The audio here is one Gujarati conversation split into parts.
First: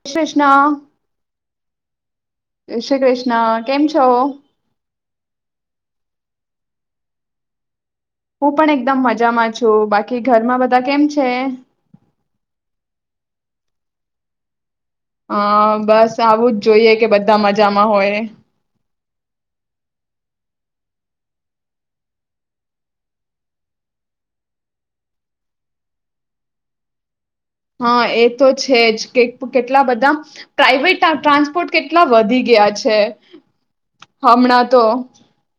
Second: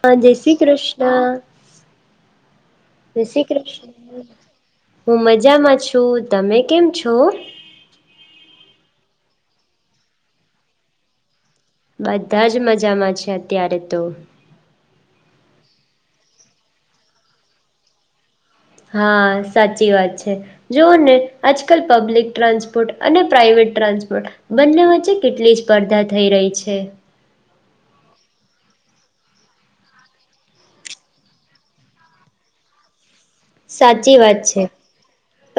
હા જય શ્રી કૃષ્ણ. જય શ્રી કેમ કૃષ્ણ, છો હું હું મજામાં છું. તમે કેમ છો? હું પણ એકદમ મજામાં છું બાકી ઘરમાં બધા કેમ છે? બધા જ મજામાં છે અત્યારે તો. હા બસ આવું જ જોઈએ કે બધા મજામાં હોય. હા સાચી વાત છે, જોવઓ ને આજકાલ પબ્લિક ટ્રાન્સપોર્ટ અને પ્રાાઈવેટ ટ્રાન્સપોર્ટ, બંને વચ્ચે કેટલી સ્પર્ધા થઈ. રહી છે હા એ તો છે જ કે કેટલા બધા, પ્રાઈવેટ ટ્રાન્સપોર્ટ કેટલા વધી ગયા છે. સાચી વાત છે. હમણાં તો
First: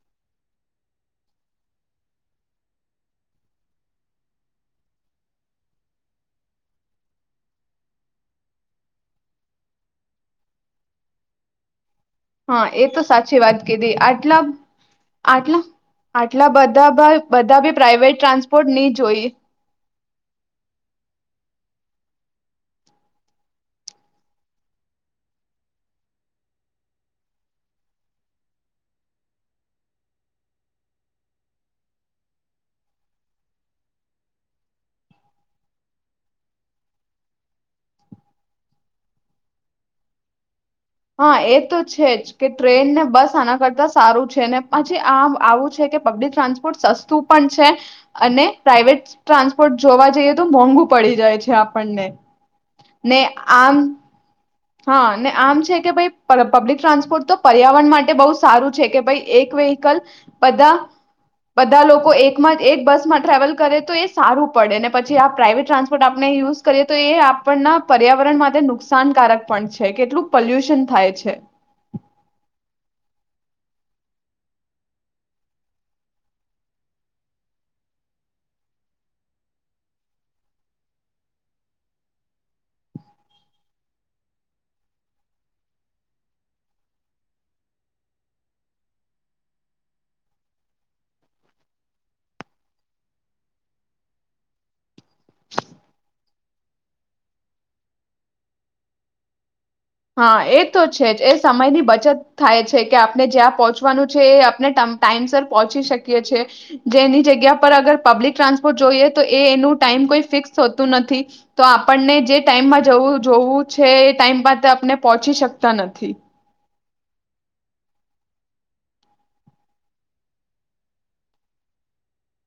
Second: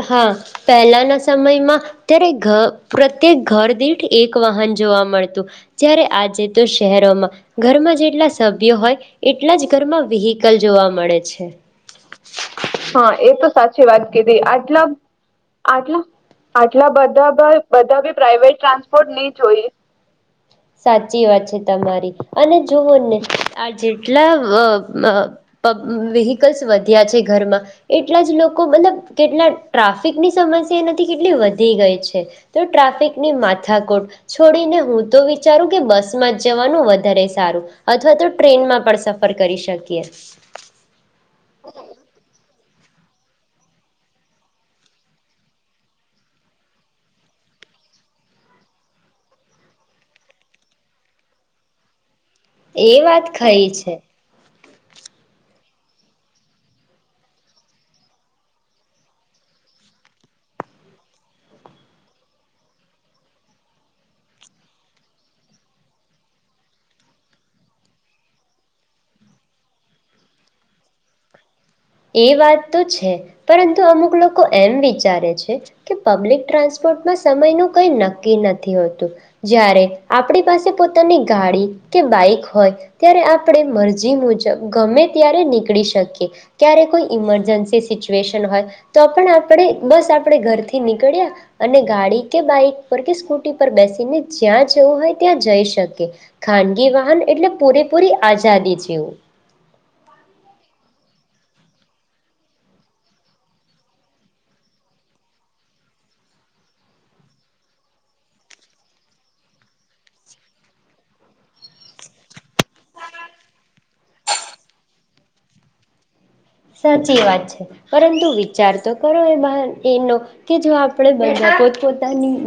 હા પહેલાના સમયમાં ત્યારે ઘ પ્રત્યેક ઘર દીઠ એક વાહન જોવા મળતું, જ્યારે આજે તો શહેરોમાં ઘરમાં જેટલા સભ્યો હોય, એટલા જ ઘરમાં વ્હકલ જોવા મળે છે. હા એ તો સાચી વાત કીધી આટલા આટલા આટલા આટલા બધા બધા બી પ્રાાઈવેટ ટ્રાન્સપોર્ટ નહી જોઈએ. સાચી વાત છે તમારી, અને જોઓને આ જેટલા વેહકલ્સ વધ્યા છે ઘરમાં, એટલા જ લોકો મતલબ કેટલા ટ્રાફિકની સમસ્યા એનાથી કેટલી વધી ગઈ છે, તો ટ્રાફિકની માથાકોટ છોડીને, હું તો વિચારું કે બસમાં જ જવાનું વધારે સારું, અથવા તો ટ્રેનમાં પણ સફર કરી શકીએ. હા એ તો છે જ કે ટ્રેન ને બસ આના કરતા સારું છે ને પછી આમ આવું છે કે પબ્લિક ટ્રાન્સપોર્ટ સસ્તું પણ છે, અને પ્રાઈઇવેટ ટ્રાન્સપોર્ટ જોવા જઈએ તો મોંઘુ પડી જાય છે આપણને. એ ને વાત ખરી આમ છે. હા ને આમ છે કે ભાઈ પબ્લિક ટ્રાન્સપોર્ટ તો પર્યાવરણ માટે બહુ સારું છે કે ભાઈ એક વેહકલ, બધા બધા લોકો એક એક બસમાં ટ્રાવેલ કરે તો એ સારું પડે ને પછી આ પ્રાઇવેટ ટ્રાન્સપોર્ટ આપણે યુઝ કરીએ તો એ આપણના પર્યાવરણ માટે નુકસાનકારક પણ છે કેટલું પોલ્યુશન થાય છે. એ વાત તો છે, પરંતુ અમુક લોકો એમ વિચારે છે, કે પબ્લિક ટ્રાન્સપોર્ટમાં સમય નું કઈ નક્કી નથી હોતું, જ્યારે આપણી પાસે પોતાની ગાડી કે બાઈક હોય ત્યારે આપણે મરજી મુજબ ગમે ત્યારે નીકળી શકીએ. ક્યારે કોઈ ઈમરજન્સી સિચુએશન હોય તો પણ આપણે બસ આપણે ઘરથી નીકળ્યા અને ગાડી કે બાઈક પર કે સ્કૂટી પર બેસીને જ્યાં જવું હોય ત્યાં જઈ શકીએ ખાનગી વાહન એટલે પૂરેપૂરી આઝાદી જેવું હા એ તો છે જ એ સમયની બચત થાય છે કે આપણે જ્યાં પહોંચવાનું છે એ આપણે ટાઈમસ પહોંચી શકીએ છી જેની જગ્યા પર અગર પબ્લિક ટ્રાન્સપોર્ટ જોઈએ તો એ એનું ટાઈમ કોઈ ફિક્સ થતું નથી તો આપણને જે ટાઈમમાં જવું જોવું છે એ ટાઈમમાં આપને પહોંચી શકતા નથી સાચી વાત છે પરંતુ વિચાર તો કરો એ એનો કે જો આપણે બધા પોતપોતાની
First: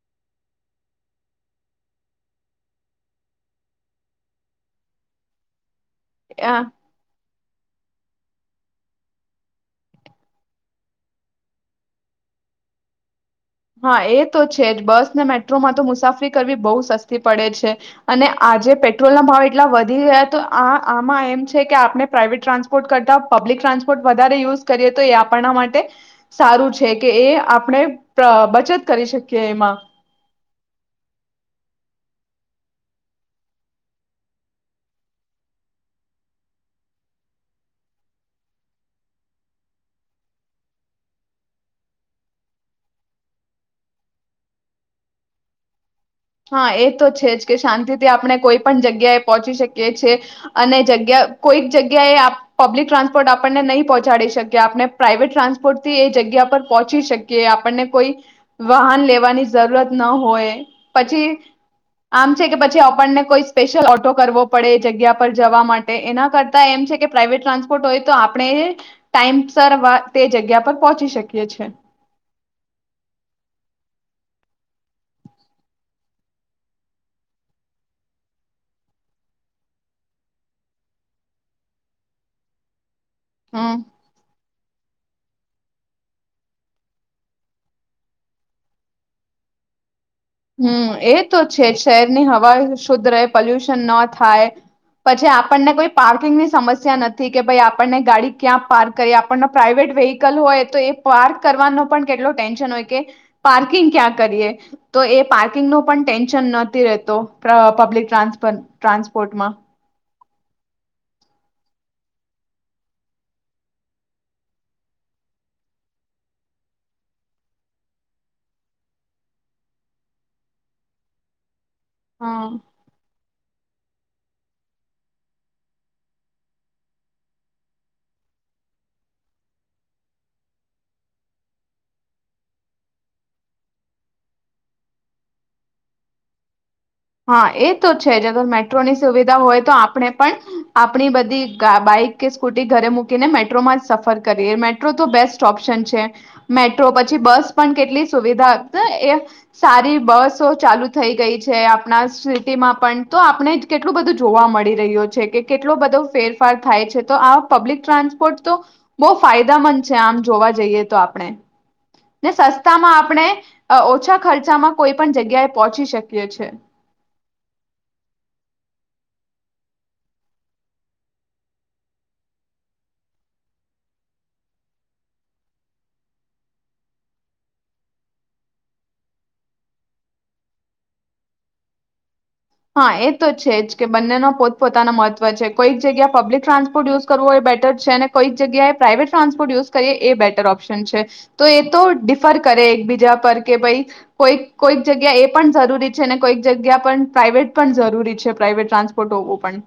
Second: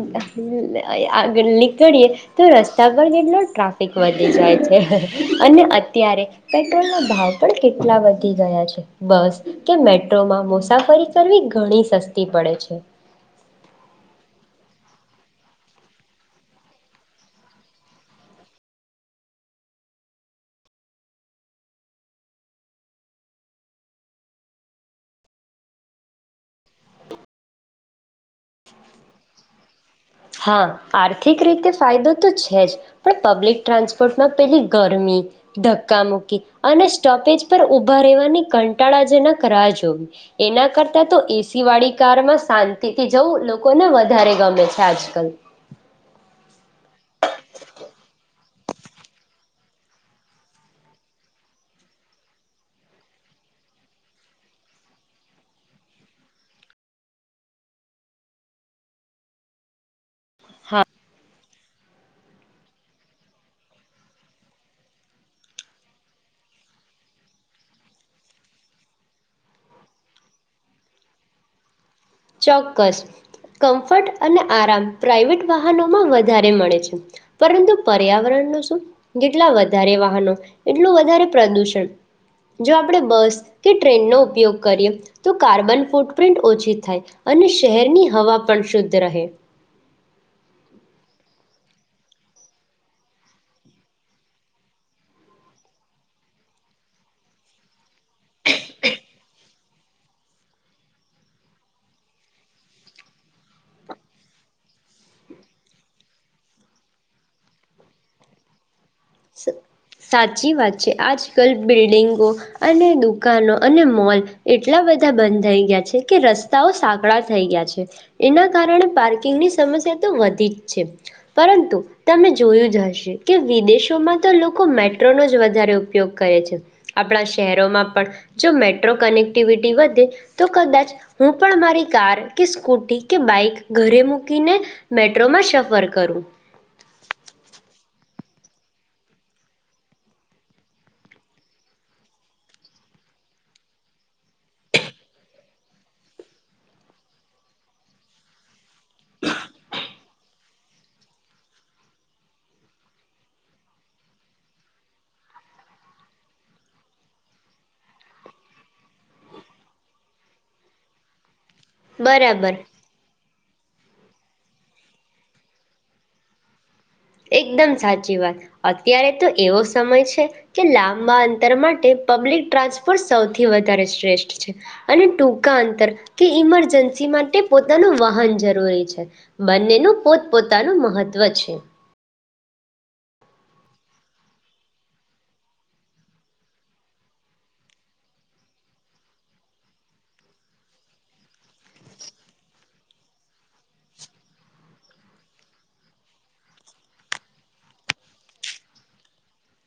આગળ નીકળીએ તો રસ્તા પર કેટલો ટ્રાફિક વધી જાય છે અને ત્યારે આ પેટ્રોલ નો ભાવ પણ કે એટલા વધી ગયા છે બસ કે મેટ્રોમાં મુસાફરી કરવી ઘણી સસ્તી પડે છે હા એ તો છે જ બસ ને મેટ્રોમાં તો મુસાફરી કરવી બહુ સસ્તી પડે છે અને આજે પેટ્રોલના ભાવ એટલા વધી ગયા તો આ આમાં એમ છે કે આપણે પ્રાઇવેટ ટ્રાન્સપોર્ટ કરતા પબ્લિક ટ્રાન્સપોર્ટ વધારે યુઝ કરીએ તો એ આપણના માટે સારું છે કે એ આપણે બચત કરી શકીએ એમાં હા આર્થિક રીતે ફાયદો તો છે જ પણ પબ્લિક ટ્રાન્સપોર્ટમાં પેલી ગરમી ધક્કા મૂકી અને સ્ટોપેજ પર ઊભા રહેવાની કંટાળાજનક રાહ જોવી એના કરતાં તો એસીવાળી કારમાં શાંતિથી જવું લોકોને વધારે ગમે છે આ જ કલ હા એ તો છે જ કે શાંતિથી આપણે કોઈ પણ જગ્યાએ પહોંચી શકીએ છીએ અને જગ્યા કોઈક જગ્યાએ પબ્લિક ટ્રાન્સપોર્ટ આપણને નહી પહોંચાડી શકીએ આપણે પ્રાઇવેટ ટ્રાન્સપોર્ટથી એ જગ્યા પર પહોંચી શકીએ આપણને કોઈ વાહન લેવાની જરૂરત ન હો હોય હા પછી, આમ છે કે પછી આપણને કોઈ સ્પેશિયલ ઓટો કરવો પડે એ જગ્યા પર જવા માટે એના કરતા એમ છે કે પ્રાઇવેટ ટ્રાન્સપોર્ટ હોય તો આપણે ટાઈમસર તે જગ્યા પર પહોંચી શકીએ છે ચોક્કસ કમ્ફર્ટ અને આરામ પ્રાઇવેટ વાહનોમાં વધારે મળે છે પરંતુ પર્યાવરણ નુ શું? જેટલા વધારે વાહનો એટલું વધારે પ્રદુષણ જો આપણે બસ કે હમ ટ્રેનનો ઉપયોગ કરીએ.. તો કાર્બન ફૂટપ્રિન્ટ ઓછી થાય. અને શહેરની હવા પણ શુદ્ધ રહે. હમ્મ એ તો છે શહેરની હવા શુદ્ધ રહે પોલ્યુશન ન થાય પછી આપણને કોઈ પાર્કિંગની સમસ્યા નથી કે ભાઈ આપણને ગાડી ક્યાં પાર્ક કરીએ આપણને પ્રાઇવેટ વેહિકલ હોય તો એ પાર્ક કરવાનો પણ કેટલો ટેન્શન હોય કે પાર્કિંગ ક્યાં કરીએ તો એ પાર્કિંગ ન પણ ટેન્શન નથી રહેતો પબ્લિક ટ્રાન્સપોર્ટમાં.. સાચી વાત છે આજકાલ બિલ્ડિંગો અને દુકાનો અને મોલ એટલા બધા બંધાય ગયા છે કે રસ્તાઓ સાંકળા થઈ ગયા છે એના કારણે પાર્કિંગની સમસ્યા તો વધી જ છે પરંતુ તમે હા જોયું જ હશે કે વિદેશોમાં તો લોકો લોકો મેટ્રોનો જ વધારે ઉપયોગ કરે છે. આપણા શહેરોમાં પણ જો મેટ્રો કનેક્ટિવિટી વધે તો કદાચ હું પણ મારી કાર કે સ્કૂટી કે બાઈક ઘરે મૂકીને મેટ્રોમાં સફર કરું. હા એ તો છે અગર મેટ્રોની સુવિધા હોય તો આપણે પણ આપણી બધી બાઈક કે સ્કૂટી ઘરે મૂકીને મેટ્રોમાં સફર કરીએ મેટ્રો તો બેસ્ટ ઓપ્શન છે મેટ્રો પછી બસ પણ કેટલી સુવિધા એ સારી બસો ચાલુ થઈ ગઈ છે. આપણા સિટીમાં પણ તો આપણે કેટલું બધું જોવા મળી રહ્યું છે કે કેટલો બધો ફેરફાર થાય છે. તો આ પબ્લિક ટ્રાન્સપોર્ટ તો બહુ ફાયદામંદ છે આમ જોવા જઈએ તો આપણે ને બરાબર સસ્તા માં આપણે.. ઓછા ખર્ચામાં કોઈ પણ જગ્યાએ પહોંચી શકીએ છે. એકદમ સાચી વાત અત્યારે તો એવો સમય છે કે લાંબા અંતર માટે પબ્લિક ટ્રાન્સપોર્ટ સૌથી વધારે શ્રેષ્ઠ છે અને ટૂંકા અંતર કે ઈમરજન્સી માટે પોતાનું વાહન જરૂરી છે બંનેનું પોતપોતાનું મહત્વ છે હા એ તો છે જ કે બંનેનો પોતપોતાના મહત્વ છે કોઈક જગ્યાએ પબ્લિક ટ્રાન્સપોર્ટ યુઝ કરવું હો એ બેટર છે અને કોઈક જગ્યાએ પ્રાઇવેટ ટ્રાન્સપોર્ટ યુઝ કરીએ એ બેટર ઓપ્શન છે. તો એ તો ડિફર કરે એક બી.. બી પર કે ભઈ કોઈક કોઈક જગ્યા એ પણ જરૂરી છે ને કોઈક જગ્યા પણ પ્રાાઈવેટ પણ જરૂરી છે પ્રાઇવેટ ટ્રાન્સપોર્ટ હોવું પણ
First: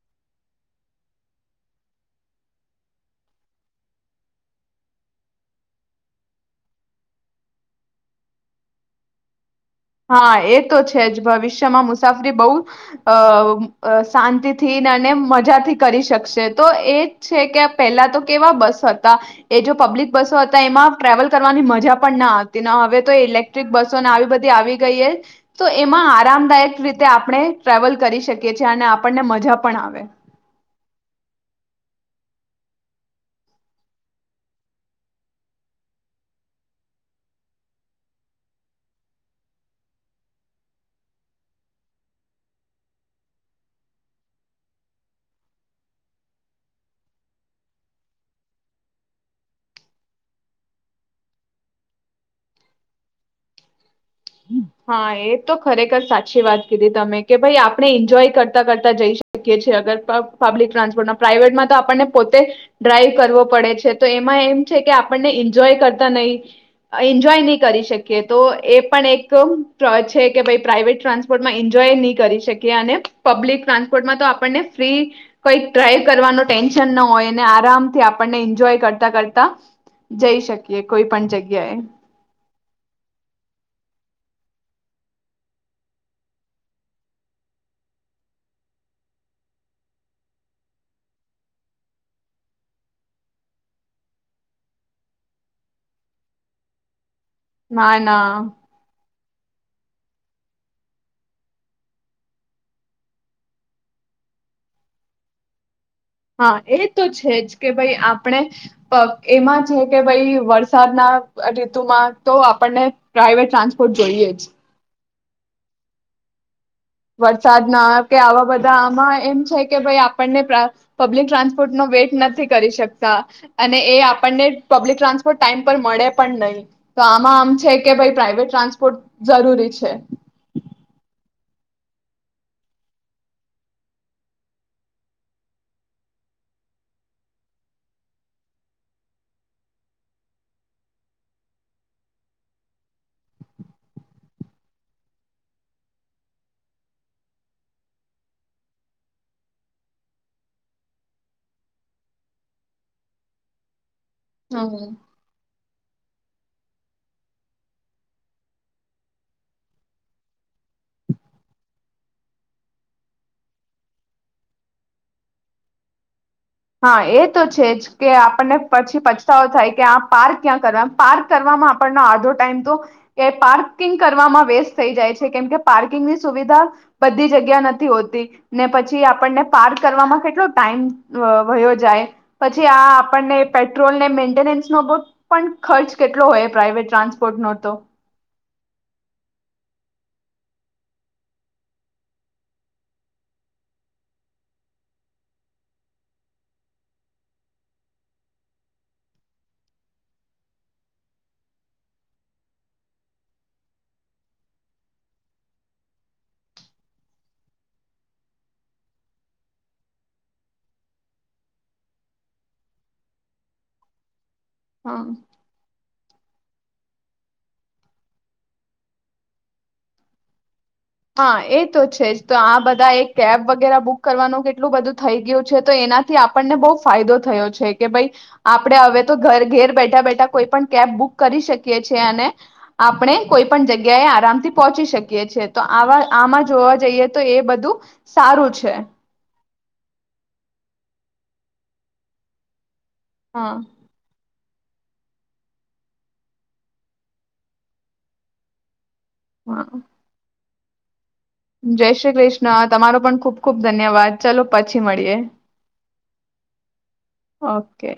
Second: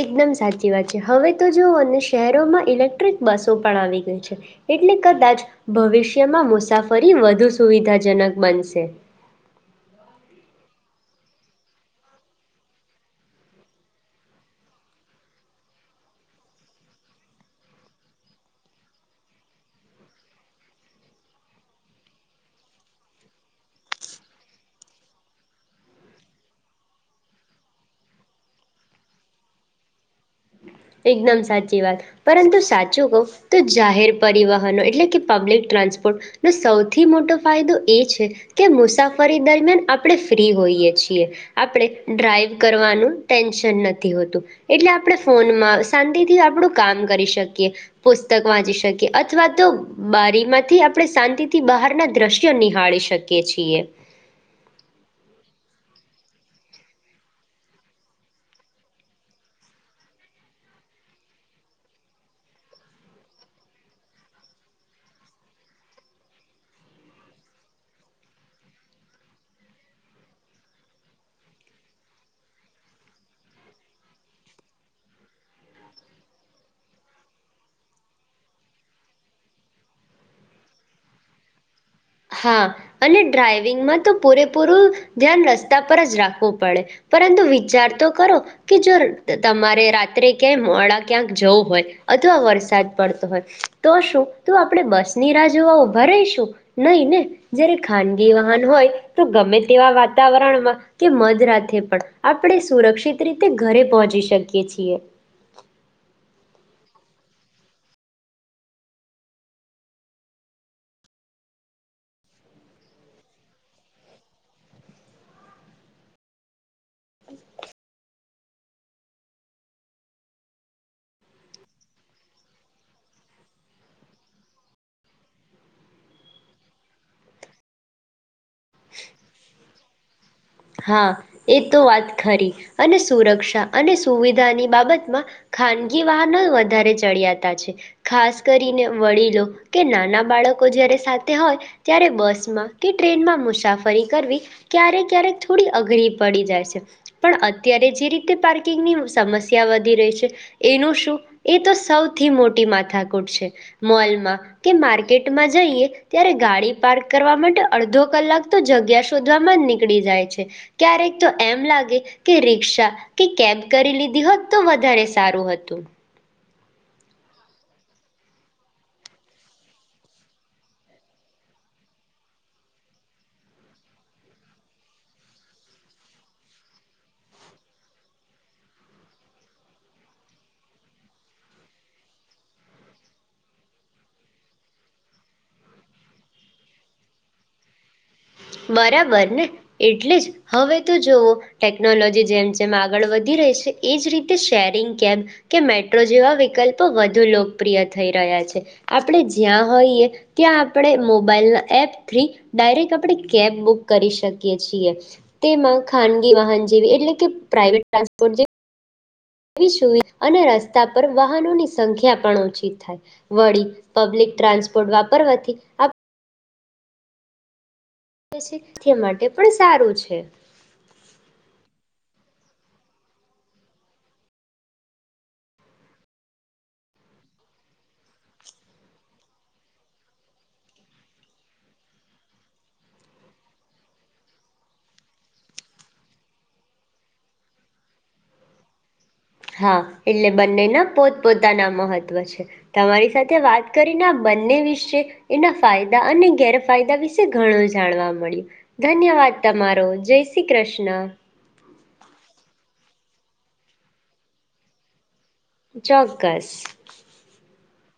એકદમ સાચી વાત છે હવે તો જોવઓ અને શહેરોમાં ઇલેક્ટ્રિક બસો પણ આવી ગઈ છે એટલે કદાચ ભવિષ્યમાં મુસાફરી વધુ સુવિધાજનક બનશે.. હા એ તો છે જ ભવિષ્યમાં મુસાફરી બહુ અ શાંતિથીને અને મજાથી કરી શકશે તો એજ છે કે પહેલા તો કેવા બસો હતા એ જો પબ્લિક બસો હતા એમાં ટ્રાવલ કરવાની મજા પણ ના હતી હવે તો ઇલેક્ટ્રિક બસોને આવી બધી આવી.. તો એમાં આરામદાયક રીતે આપણે ટ્રાવલ કરી શકીએ છીએ અને આપણને મજા પણ આવે. એકદમ સાચી વાત પરંતુ સાચું કહવ તો જાહેર પરિવહનો એટલે કે પબ્લિક ટ્રાન્સપોર્ટ ન સૌથી મોટો ફાયદો એ છે કે મુસાફરી દરમિયાન આપણે ફ્રી હોઈએ છીએ આપણે ડ્રાઈવ કરવાનું ટેન્શન નથી હોતું એટલે આપણે ફોન... શાંતિ થી આપણું કામ કરી શકીએ પુસ્તક વાંચી શકીએ અથવા તો બારીમાંથી આપણે શાંતિ થી બહાર ના દ્રશ્યો નિહાળી શકીએ છીએ. હા એ તો ખરેખર સાચી વાત કીધી તમે કે ભાઈ આપણે એન્જોય કરતા કરતા જઈ શકીએ છીએ અગર પબ્લિક ટ્રાન્સપોર્ટમાં પ્રાઇવેટમાં તો આપણને પોતે ડ્રાઈવ કરવો પડે છે તો એમાં એમ છે કે આપણને એન્જોય કરતા નહીં એન્જોય નહીં કરી શકીએ તો એ પણ એક.. છે કે ભાઈ પ્રાઈવેટ ટ્રાન્સપોર્ટમાં એન્જોય નહીં કરી શકીએ અને પબ્લિક ટ્રાન્સપોર્ટમાં તો આપણને ફ્રી કંઈક ડ્રાઈવ કરવાનું ટેન્શન ન હોય અને આરામથી આપણને એન્જોય કરતા કરતા જઈ શકીએ કોઈ પણ જગ્યાએ. હા અને ડ્રાઈવિંગમાં તો પૂરેપૂરું ધ્યાન રસ્તા પર જ રાખવું પડે પરંતુ વિચાર તો કરો કે જો તમારે રાત્રે ક્યાંય મોડા ક્યાંક જવું હોય અથવા વરસાદ પડતો હોય તો શું તું આપણે બસ ની રાહ જોવા ઉભા રહીશું? નહી ને જયારે ના ખાનગી ના વાહન હોય.. તો ગમે તેવા વાતાવરણમાં કે, મધરાતે પણ આપણે સુરક્ષિત રીતે ઘરે પહોંચી શકીએ છીએ. હા એ તો છે જ કે ભાઈ આપણે, એમાં છે કે ભાઈ વરસાદના ઋતુમાં તો આપણને પ્રાઈવેટ ટ્રાન્સપોર્ટ જોઈએ જ. વરસાદના કે આવા બધા આમાં એમ છે કે ભાઈ આપણને, પબ્લિક ટ્રાન્સપોર્ટ ન વેઇટ નથી કરી શકતા, અને એ આપણને પબ્લિક ટ્રાન્સપોર્ટ ટાઇમ પર મળે પણ નહીં, તો આમાં આમ છે કે ભાઈ પ્રાઇવેટ ટ્રાન્સપોર્ટ જરૂરી છે. હા, એ તો વાત ખરી, અને સુરક્ષા અને સુવિધાની બાબતમાં, ખાનગી વાહનો વધારે ચડિયાતા છે, ખાસ કરીને વડીલો કે નાના બાળકો જયારે સાથે હોય, ત્યારે બસમાં કે ટ્રેનમાં મુસાફરી કરવી ક્યારેક ક્યારેક થોડી અઘરી પડી જાય છે, પણ અત્યારે જે રીતે પાર્કિંગની સમસ્યા વધી રહી છે, એનું શું? એ તો સૌથી મોટી માથાકૂટ છે. મોલમાં કે હમ. માર્કેટમાં જઈએ ત્યારે ગાડી પાર્ક કરવા માટે અડધો કલાક તો જગ્યા શોધવામાં જ નીકળી જાય છે. ક્યારેક તો એમ લાગે કે રિક્ષા કે કેબ કરી લીધી હોત તો વધારે સારું હતું. હા એ તો છે જ કે આપણને પછી પછતાવો થાય કે આ પાર્ક ક્યાં કરવા પાર્ક કરવામાં આપણનો આડધો ટાઈમ તો, એ પાર્કિંગ કરવામાં વેસ્ટ થઈ જાય છે કેમ કે પાર્કિંગની સુવિધા, બધી જગ્યા નથી, હોતી ને પછી આપણને પાર્ક કરવામાં કેટલો ટાઈમ વયો જાય, પછી આ આપણને પેટ્રોલને મેન્ટેનન્સ નો પણ ખર્ચ કેટલો હોય પ્રાઈવેટ ટ્રાન્સપોર્ટ ન તો. બરાબર ને, એટલે જ હવે તો જોવઓ ટેકનોલોજી જેમ જેમ આગળ વધી રહી છે એજ રીતે શેરિંગ કેબ, કે મેટ્રો જેવા વિકલ્પો વધુ લોકપ્રિય થઈ રહ્યા છે, આપણે જ્યાં હોઈએ ત્યાં આપણે મોબાઈલના એપ થથી ડાયરેક્ટ આપણે કેબ બુક કરી શકીએ છીએ, તેમાં ખાનગી વાહન જેવી એટલે કે પ્રાઇવેટ ટ્રાન્સપોર્ટ જેવી એવી સુવિધા અને રસ્તા પર વાહનોની સંખ્યા પણ ઓછી થાય, વળી પબ્લિક ટ્રાન્સપોર્ટ હ વાપરવાથી, આપ તે માટે પણ સારું છે. હા એ તો છે જ તો આ બધા એક કેબ વગેરે બુક કરવાનું કેટલું બધું થઈ ગયું છે તો એનાથી આપણને બહુ ફાયદો થયો છે કે ભાઈ, આપણે હવે તો ઘર ઘેર બેઠા બેઠા કોઈ પણ કેબ બુક કરી શકીએ છેએ અને, આપણે કોઈ પણ જગ્યાએ આરામથી પહોંચી શકીએ છેએ. તો આવા આમાં જોવા જઈએ તો એ બધું સારું છે. હા એટલે બંનેના પોતપોતાના મહત્વ છે. તમારી સાથે હા વાત કરીને બંને વિશે એના ફાયદા અને ગેરફાયદા વિશે ઘણું જાણવા મળ્યું. ધન્યવાદ હા તમારો જય શ્રી કૃષ્ણ. જય શ્રી કૃષ્ણ તમારો પણ ખુબ ખુબ ધન્યવાદ ચાલો પછી મળીએ. ચોક્કસ. ઓકે.